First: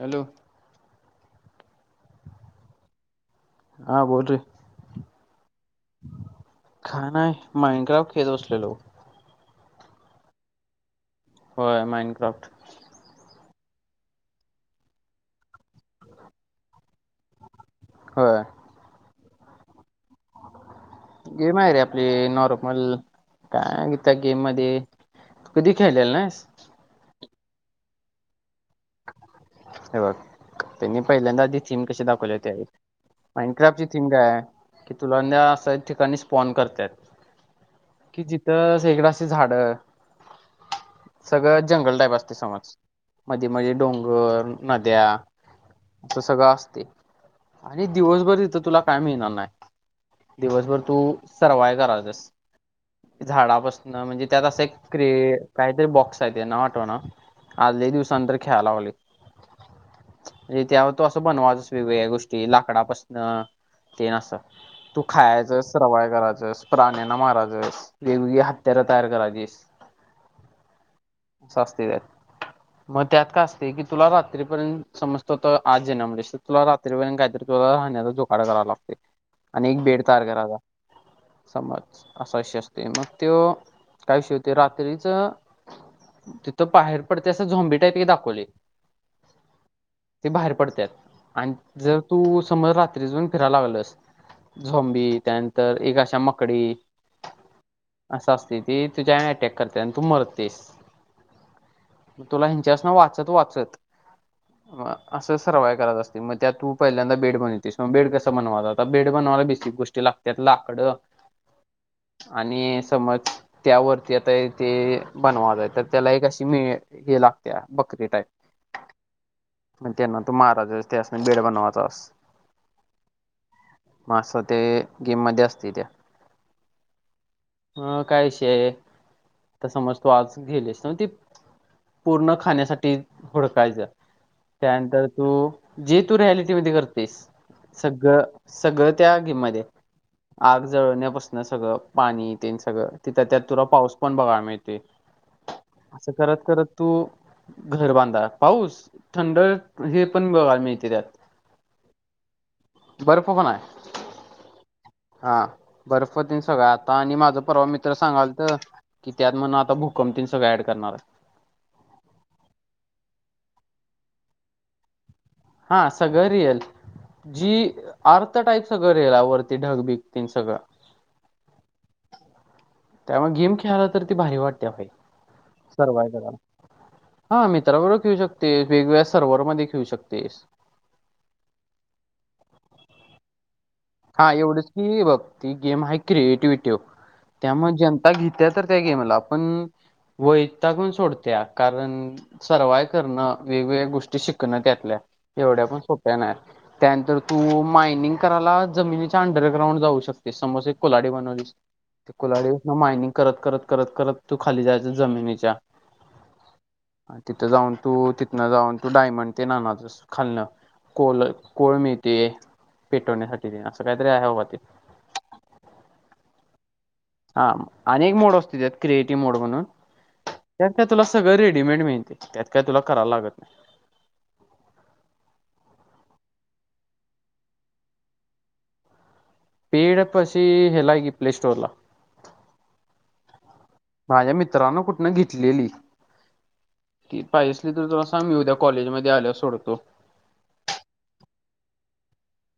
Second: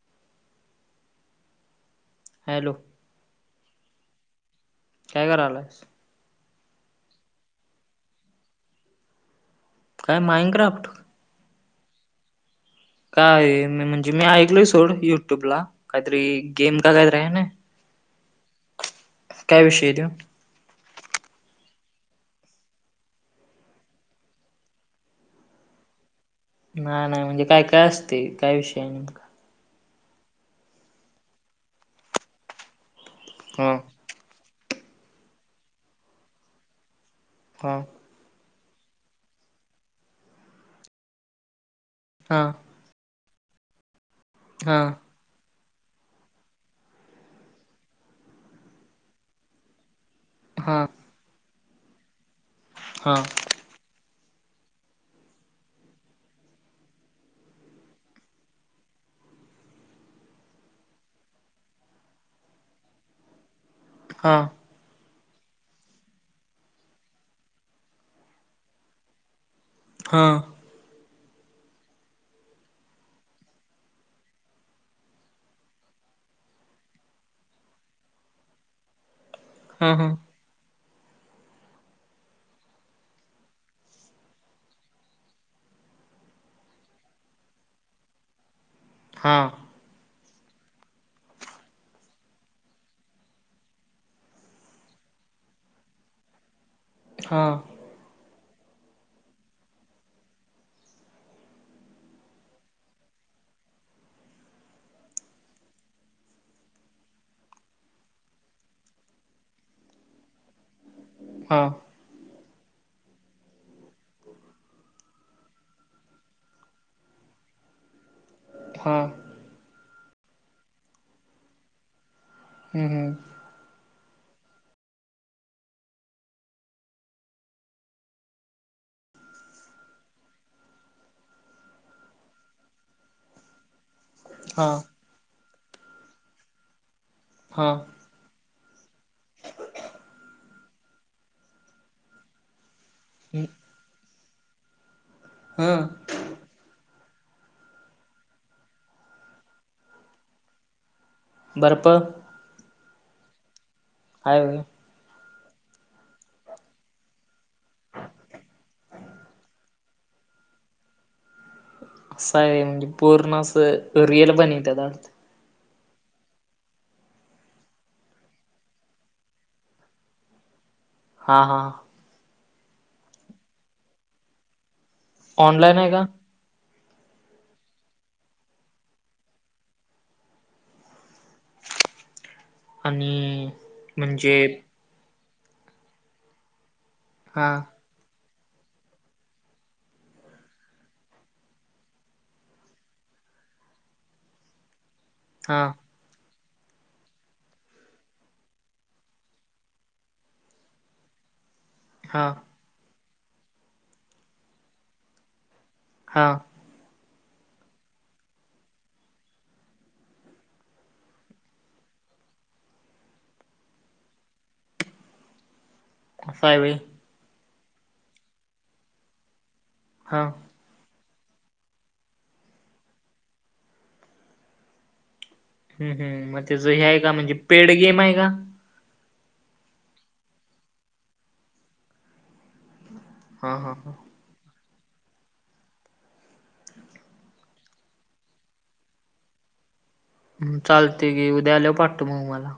Hello hello हा बोल रे काय करायला? खाण आहे माइंग्राव खेद बसलेलो. काय माइडक्राफ्ट हो माइन क्राफ्ट काय मी म्हणजे मी ऐकलोय सोड युट्यूब ला काहीतरी गेम का काहीत आहे ना होय काय विषय आहे त्यो गेम आहे रे आपली नॉर्मल काय घिता गेम मध्ये तू कधी खेळणार नाहीस. नाही नाही म्हणजे काय काय असते काय विषय? हे बघ त्यांनी पहिल्यांदा आधी थीम कशी दाखवले हा होतेडक्राफची टीग आहे की तुला अस ठिकाणी स्पॉन करताय. हम. कि जिथं सगळीकड असे झाड सगळं जंगल टाईप असते हा समज. ते म्हणजे डोंगर, हा नद्या. अस सगळं असते आणि दिवसभर तिथं तुला काय मिळणार नाही. दिवसभर हा तू सर्वाय करायचस. हां. झाडापासन म्हणजे त्यात अस क्र काहीतरी बॉक्स आहे नाव आठव ना आज लई दिवसा नंतर खेळायला लागलोय. मग त्या तो असं बनवाचच वेगवेगळ्या गोष्टी लाकडापासन तेन अस हा तू खायचस सर्वाय करायचस प्राण्यांना मारयचस. वेगवेगळी हत्यारं तयार करायचीस. हम. असं असतय त्यात. मग त्यात काय असते की तुला रात्रीपर्यंत समजतो तर आज जन्मालास तर तुला रात्रीपर्यंत काहीतरी तुला राहण्याचा जो वाड करा लागते आणि हा एक बेड हा तयार करायला लागतंय. समज असा विषय असतो. मग तोय काय विषय होते रात्रीच तिथं बाहेर पडते असं झोंबे त्यात हे दाखवले. हां. ते बाहेर पडतात आणि जर तू समज रात्री जाऊन फिरायला लागलस. झोंबी त्यानंतर एक अशा मकडी हा. असं असते ते तुझ्या अटॅक करते आणि तू मरतेस तुला त्यात न वाचत वाचत म असं सर्वाय करायच असते. मग त्यात तू पहिल्यांदा बेड बनवतेस. मग बेड कसं बनवा जात बेड बनवायला बेसिक गोष्टी लागते. त्यात लाकडं. हा. आणि समज त्यावरती आता ते बनवायच तर त्याला एक अशी मिळ हे लागते त्या [unintelligible] टाईप हा. मग त्यांना तू मारायचस त्यास्नी बेड बनवाचास. ह हम. मा असं ते गेममध्ये असते त्या. अ काय विषय आहे, तर समज तू आज गेलीस तर ते. पूर्ण खाण्यासाठी हुडकायचं हा त्यानंतर तू जे तू रियालिटी करतेस हा सगळं सगळं त्या आगीमध्ये आग जळवण्यापासून सगळं पाणी तेन सगळं. त्यात तुला पाऊस पण बघायला मिळतील. हम्म असं करत करत तू घर बांधा पाऊस थंड हे पण बघाय मिळते त्यात बर्फ बर्फ पण आहे. आहे होय. हा बर्फ पण तेन सगळं आहे आता आणि माझं परवा मित्र सांगालत कि त्यात म्हण आता भूकंपतीन सगळं ऍड करणार आहे. असं आहे होय म्हणजे पूर्ण असं रिअल पण येत हा सगळं रिअल जी आर्त टाईप सगळं रेल आवरती ढग बिकतीन सगळं हा हा त्यामुळे गेम खेळाला तर ती भारी वाटते पाय ऑनलाईन आहे का सर्वांन बरोबर हा मित्राबरोबर खेळू शकतेस वेगवेगळ्या सर्व्हर मध्येे खेळू शकतेस आणि हा म्हणजे एवढच की हे बघ ती गेम आहे क्रिएटिविटी वर हां, त्यामुळे जन काही विद्यार्थी त्या गेमला पण वैतागून सोडत्या कारण सर्वाय करणं वेगवेगळ्या गोष्टी शिकणं त्यातल्या एवढ्या हां, पण सोप्या नाही त्यानंतर तू मायनिंग करायला जमिनीच्या अंडरग्राउंड जाऊ शकते समज एक कुल्हाडी बनवलीस ती हां, कुल्हाडी मग मायनिंग करत करत करत तू खाली जायच जमिनीच्या हा अन तिथं जाऊन तू तिथनं जाऊन तू डायमंड ते आनायच खालणं. कोळमे हे ते पेटवण्यासाठी असं काहीतरी आहे बाबा ते काय व्हय हा अनेक मोड असते त्यात क्रिएटिव्ह मोड म्हणून हा त्यात काय तुला सगळं रेडीमेड मिळते त्यात काय तुला कराव लागत नाही हु हु मग त्याच हे आहे का म्हणजे पेड गेम आहे का पेड पशी हेला घे प्लेस्टोरला हा हा हा माझ्या मित्रानं कुठनं घेतलेली की पाहिजे असली तर सांग तुला मी उद्या कॉलेज मध्ये आल्या सोडवतो चालते गी उद्या आल्यावर पाठव मग मला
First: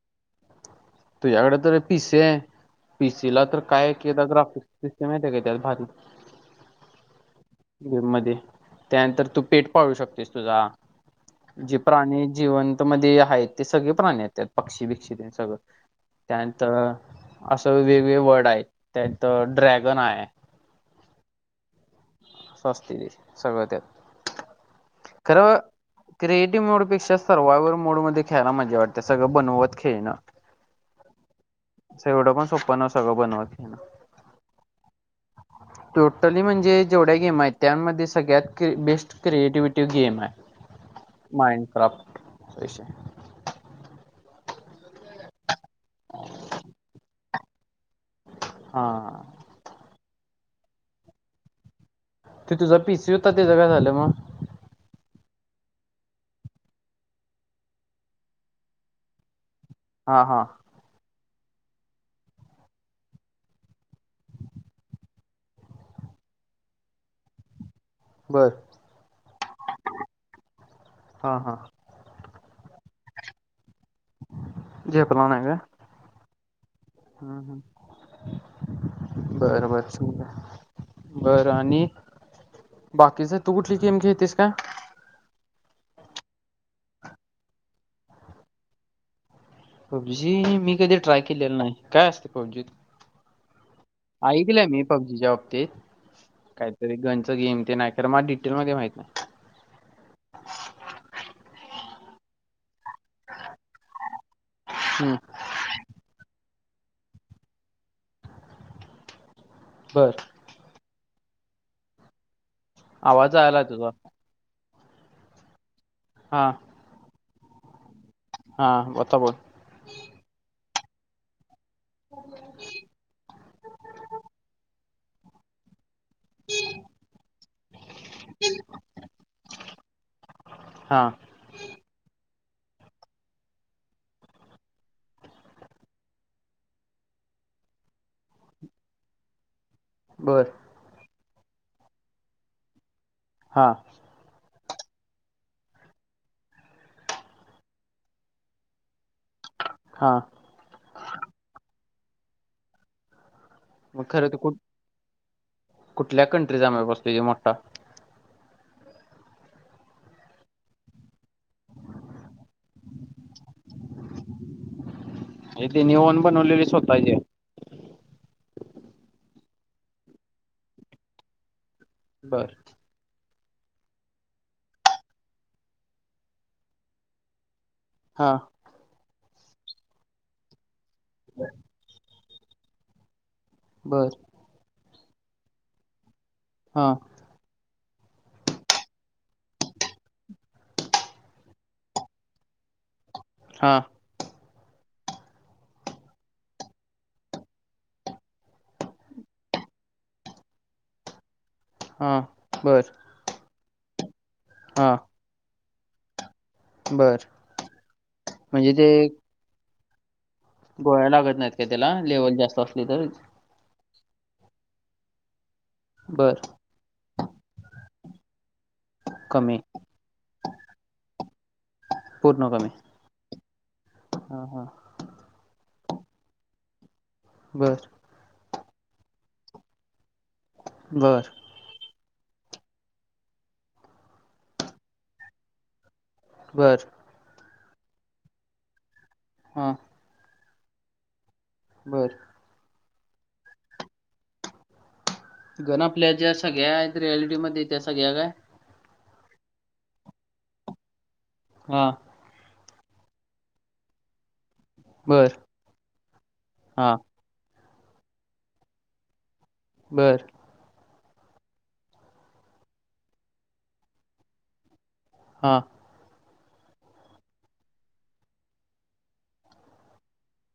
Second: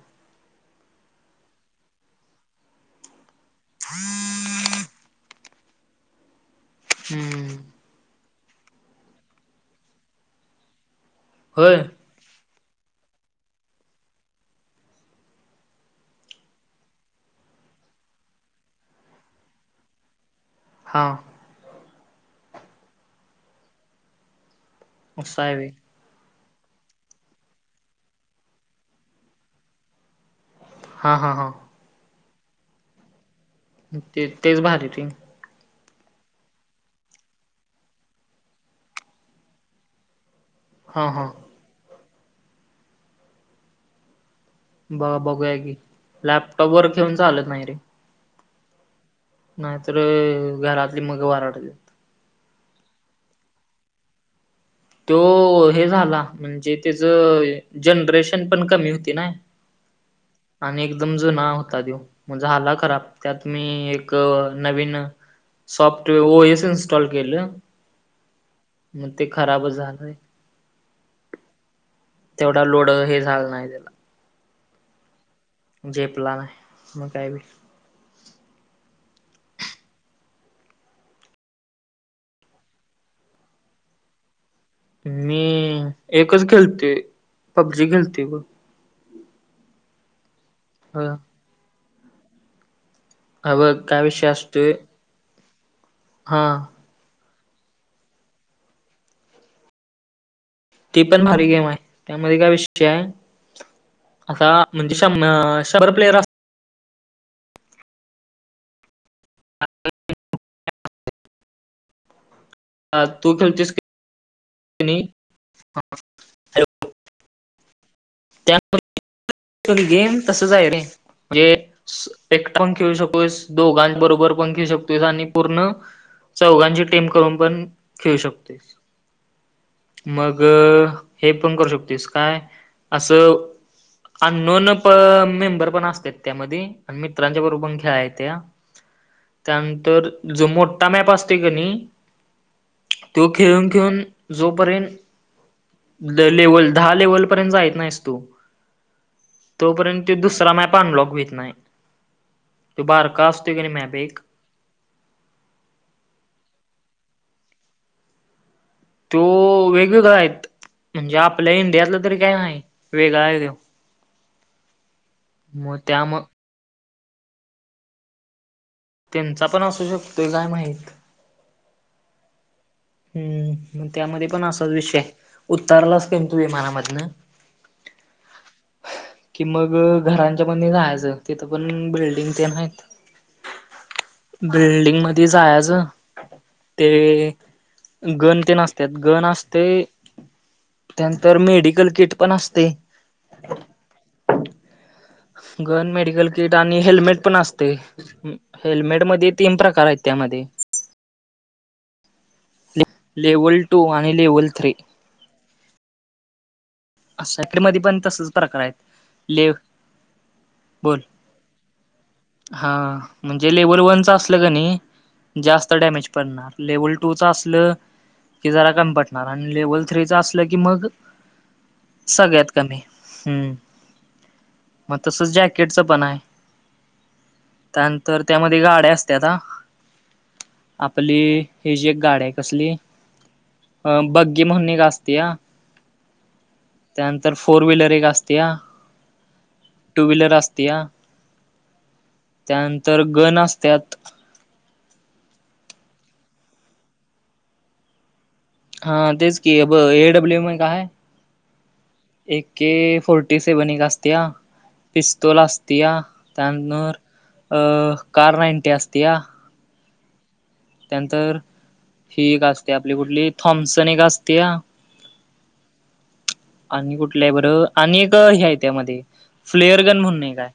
तुझ्याकडे तर पिसी आहे पिसीला तर काय केता ग्राफ सिस्टम येते काय त्यात भारी हुं गेम मध्ये त्यानंतर तू पेट पाळू शकतेस तुझा होय? जे प्राणी जिवंत मध्ये आहेत ते सगळे प्राणी आहेत पक्षी बिक्षी सगळं त्यांत असं वेगवेगळे वर्ड आहेत त्यांत ड्रॅगन आहे हां स्वस्त दे सगळं त्यात असं आहे व्हय. [unintelligible] क्रिएटिव्ह मोडपेक्षा सर्वायवल मोड मध्ये खेळायला मजा वाटते सगं बनवत खेळणं हा हा हा एवढं पणं सोपं नसतं सगळं बनवंन ते तेचं भारी ठेवीन टोटली म्हणजे जेवढ्यां गेम आहेत त्यांमध्ये सगळ्यांत की बेस्ट क्रिएटिविटी गेम्स आहे हां हां माइंन काॅप तशी बघं बघूंया की लॅपटॉप वरं घेऊन चालतं नाहीं ते हां नाहीं तरं घरांतली मंग वोरडत्यांतं तिथूं जरं पिसीव होतं त्यांचं कायं झालं मंग तो हे झांला म्हणजे त्यांचं जनरेशन पणं कमी होतं नां हां हां आणि एकदंम जुंना होता तो मंग झांला खरांब त्यांत मी एक नवीन सॉफ्ट ओएस इनस्टॉल केलं मंग ते खरांबचं झालंय हां हां तेवढां लोड हे झालं नाहीं त्यांला. जे प्लान हांय कायं? झेल्पान हांय नाहीं मंग कायं बी बरं बरं बरं आणि बाकीचं तूं कुंठली गेम खेऴतीस कां मी एकचं खेलतोय पबजी खेलते बघं जीम मी कधीं ह ट्राय केलेलं नाहीं कायं असतंय जीम- हा बघ काय विषय ऐकलं मी पबजीच्यां बाबतींत हां तरी गंन चं गेम तेन हायं मलां डिटेलमध्यें माहित नाहीं ती पणं भारी गेम आहे त्यांमध्ये कायं विषय आहे आंता म्हणजे श हम्म म शंभर प्लेअर असतांत हा [unintelligible] बरं अ तूं आवाज आला खेलंतीस तुझा किनी हं हां हां आंता बोल तरं गेम तसंच आहे रे एकटं पणं खेळूं सकतोस दोघां बरोबर पणं खेळूं शकतोय आणि पूर्ण चौघांची टीम करूंन पणं खेळूं शकतोस मंग अं हा हे पणं करूं शकतेसं कायं असं आनोन प मेंबर पणं असतां त्यांमध्ये आणि मित्रांच्या बरोबर पणं खेळा येत्यां त्यांन तरं बर जो मोटां मॅप असतोय कां नी तो हा खेळूंन खेळूंन जोपर्यंत ल लेवल दहा लेवलपर्यंत जाईत नाहीसं तुं तोपर्यंत हा दुसरा मॅपनलॉक वतं होतं नाहीं तो बारकां असतो मंग खरं तरं कु कुठल्यां कंट्रीचाम बसते मोठां त्यो वेगवेगळं आहेतं म्हणजे आपल्या इंडियातलं तरी कायं नाहीं वेगळां आहे त्यो इ मग ते त्यामु वन बनवलेली स्वंतः ची त्यांचा पणं अंसू शकतोय कायं माहित बरं हम्म त्यामध्ये पण असाच विषय उतारलास कनी तू विमानामधन हा ह कि मग घरांच्या मध्ये जायचं तिथं पण बिल्डिंग तेन आहेत बरं. बिल्डिंग मध्ये जायच, हा ते गण तेश आसत्यात, गण असतय, त्यानंतर मेडिकल किट पण असतय हा गन, मेडिकल किट आणि हेल्मेट पण असते. हेल्मेट मध्ये तीन प्रकार आहेत त्यामध्ये. हा बरं. लेवल टू आणि लेव्हल थ्री. बर साकरी मध्ये पण तसच प्रकार म्हणजे आहेत ते लेव बोल गोळ्या लागत नाहीत का त्याला लेवल जास्त असली तर. जे लेवल वनचं असलं का नाही जास्त डॅमेज बर पडणार लेव्हल टू टूचा असल की जरा कम पडणार आणि कमी लेवल थ्रीचा असलं की मग सगळ्यात कमी, हम्म हा हा मग तसच जॅकेटच पण आहे, बर त्यानंतर त्यामध्ये गाड्या असत्याता आपली बर हेची एक गाड आहे कसली अ बग्गी म्हणून एक असतया बरं. त्यानंतर फोर व्हीलर एक असते, हा टू व्हीलर असतया. बरं. त्यानंतर गण असत्यात. गन आपल्या ज्या सगळ्या आहेत रिएलटी मध्ये त्या सगळ्या काय? हा तेच की अ एडब्लू यम ऐक आहे. हा. ए के फोर्टी सेवन एक अस्त्या. बर पिस्तूल असतया हा त्यानंतर अ कार नाईंटी असतया. बरं. त्यानंतर ही एक असते आपली कुठली थॉम्सन एक असतया. हा. आणि कुठल्या आहे बरं आणि एक हे्या आहे त्यामध्ये फ्लेअरगन म्हणुन एक आहे.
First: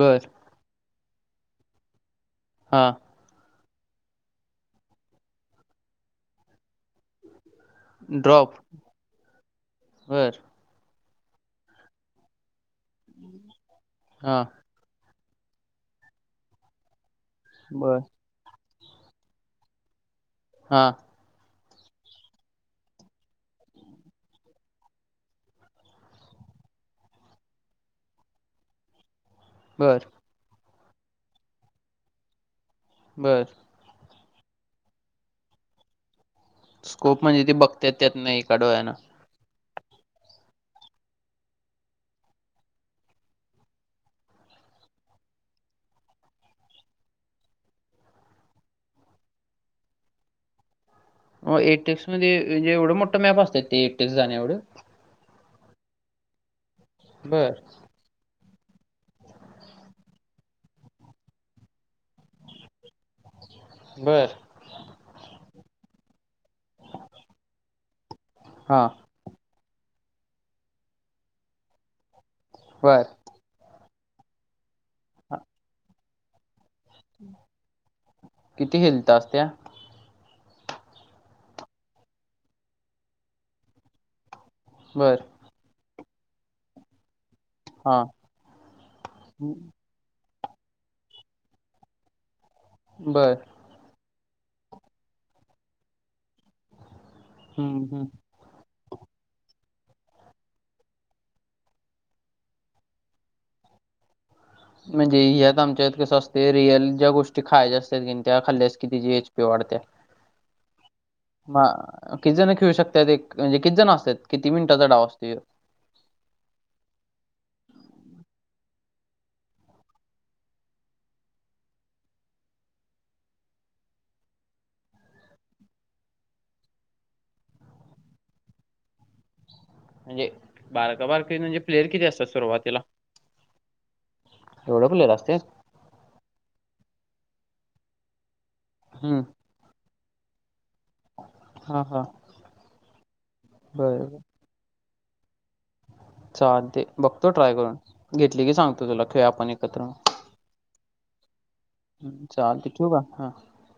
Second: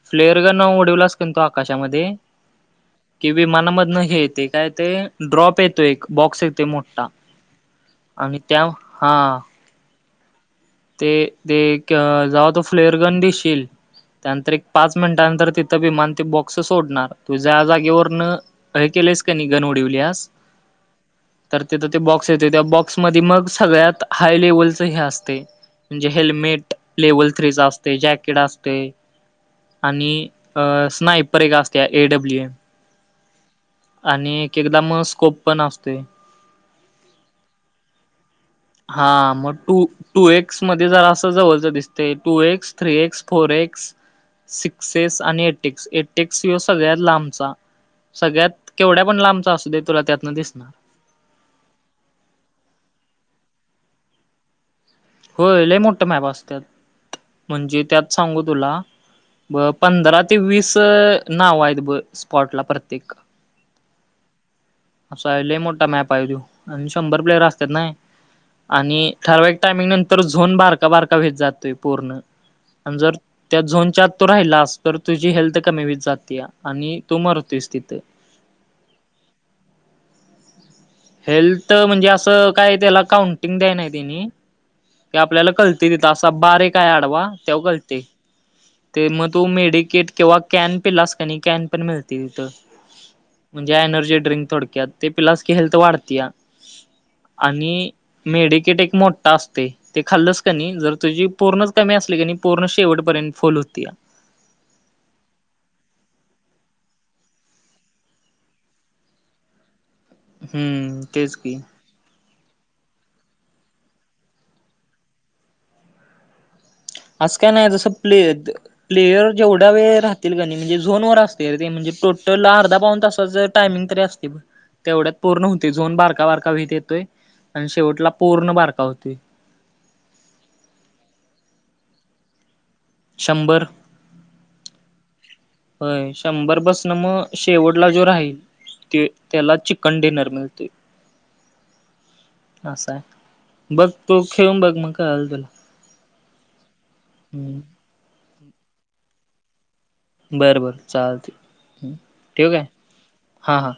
बर फ्लेअर गन उडवलास की ण तो आकाशामध्ये. हा. कि विमनामधन हे येतेय काय ते ड्रॉप येतो एक बॉक्स येते मोठा. आणि ड्रॉप, त्या हा बरं. ते ते जेव्हा तो फ्लेअरगन दिशील हा त्यानंतर एक पाच मिनिटानंतर तिथं विमान ती बॉक्स सोडणार तू ज्या बर जागेवरन अ केलेस का नि गण उडीवलीस. हा. तर तिथ ते बॉक्स येते त्या बॉक्समध्ये मग सगळ्यात हाय लेवलच हे असते म्हणजे हेल्मेट लेव्हल थ्रीचा असते जॅकेट असते बर आणि अ स्नायपर एक असत्या एडब्ल्यू एम. बरं आणि एक एकदा म स्कोप पण असते स्कोप म्हणजे ते बघते त्यात नाही काढवाय ना हा मो टू टू एक्स मध्ये जर असं जवळच दिसते two x three x four x sixes आणि एटेक्स एटेक्स हि सगळ्यात लांबचा सगळ्यात केवढ्या पण लांबचा असू दे तुला त्यातनं दिसणार मग एटेक्स मध्येजे एवढं मोठं मॅप असतात ते एटेक्स जाण्या एवढं हो लय मोठ्या मॅप असत बर म्हणजे त्यात सांगू तुला ब पंधरा ते वीस नाव आहेत ब स्पॉट ला प्रत्येक बर असं आहेल मोठा मॅप आहे त आणि शंभर प्लेयर असतात ना हा आणि ठरवायक टायमिंग नंतर झोन बारका बारका भेेत जातोय पूर्ण आणि बर जर त्या झोनच्या आत तू राहिलास तर तुझी हेल्थ कमीवीत जातीया आणि तू मरतोयस तिथं. किती हेल्त असत्या? हेल्त म्हणजे असं काय त्याला काउंटिंग द्याय नाही त्यांनी क बर आपल्याला कळ आसा बारिकहे आडवा तेव्हा कळते हा ते मग तू मेडिकेट किंवा कॅन पिलासकनै कॅन पण मिळती तिथं बरं म्हणजे एनर्जी ड्रिंक थोडक्यात ते पिलास की हेल्थ वाढते या हम्म, आणि हम्म. मेडिकेट एक मोठ तासते ते खाल्लच क नाही जर तुझी पूर्णच कमी असली क नाही पूर्ण शेवटपर्यंत फल होती म्हणजे ह्यात आमच्यात कसं असते रिअल ज्या गोष्टी खायच्या असतात की त्या खाल्ल्यास किती जी एच पी वाढते हम्म तेच की. म किती जण खेळू शकतात एक म्हणजे किती जण असतात किती मिनिटाचा डाव असतो आसं काय नाय [unintelligible] प्लेयर जेवढा वेळ राहतील का नि म्हणजे झोन वर असतय ते म्हणजे टोटल अर्धा पाऊन तासात जर टायमिंग तरी असतय ब तेवढ्यात पूर्ण होती झोन बारका बारका व्हइत येतोय आणि शेवटला पूर्ण बारका होतोय. म्हणजे बारका बारके म्हणजे प्लेयर किती असतात सुरुवातीला? शंभर. एवढं प्लेर असत्या? होय शंभर पसनं म शेवटला जो राहील त्यो हम्म त्याला चिक् कंडेेनर मिळतोय. हा हा असाय. बघ तू. हितं येऊन बग मग मग काय झालं तर चालतंय. बघतो ट्राय करून. घेतली की सांगतो तुला. खेळू आपण एकत्र. बरं बरं चालते ठेवू काय चालतंय. ठिऊ का? हा. हां हां.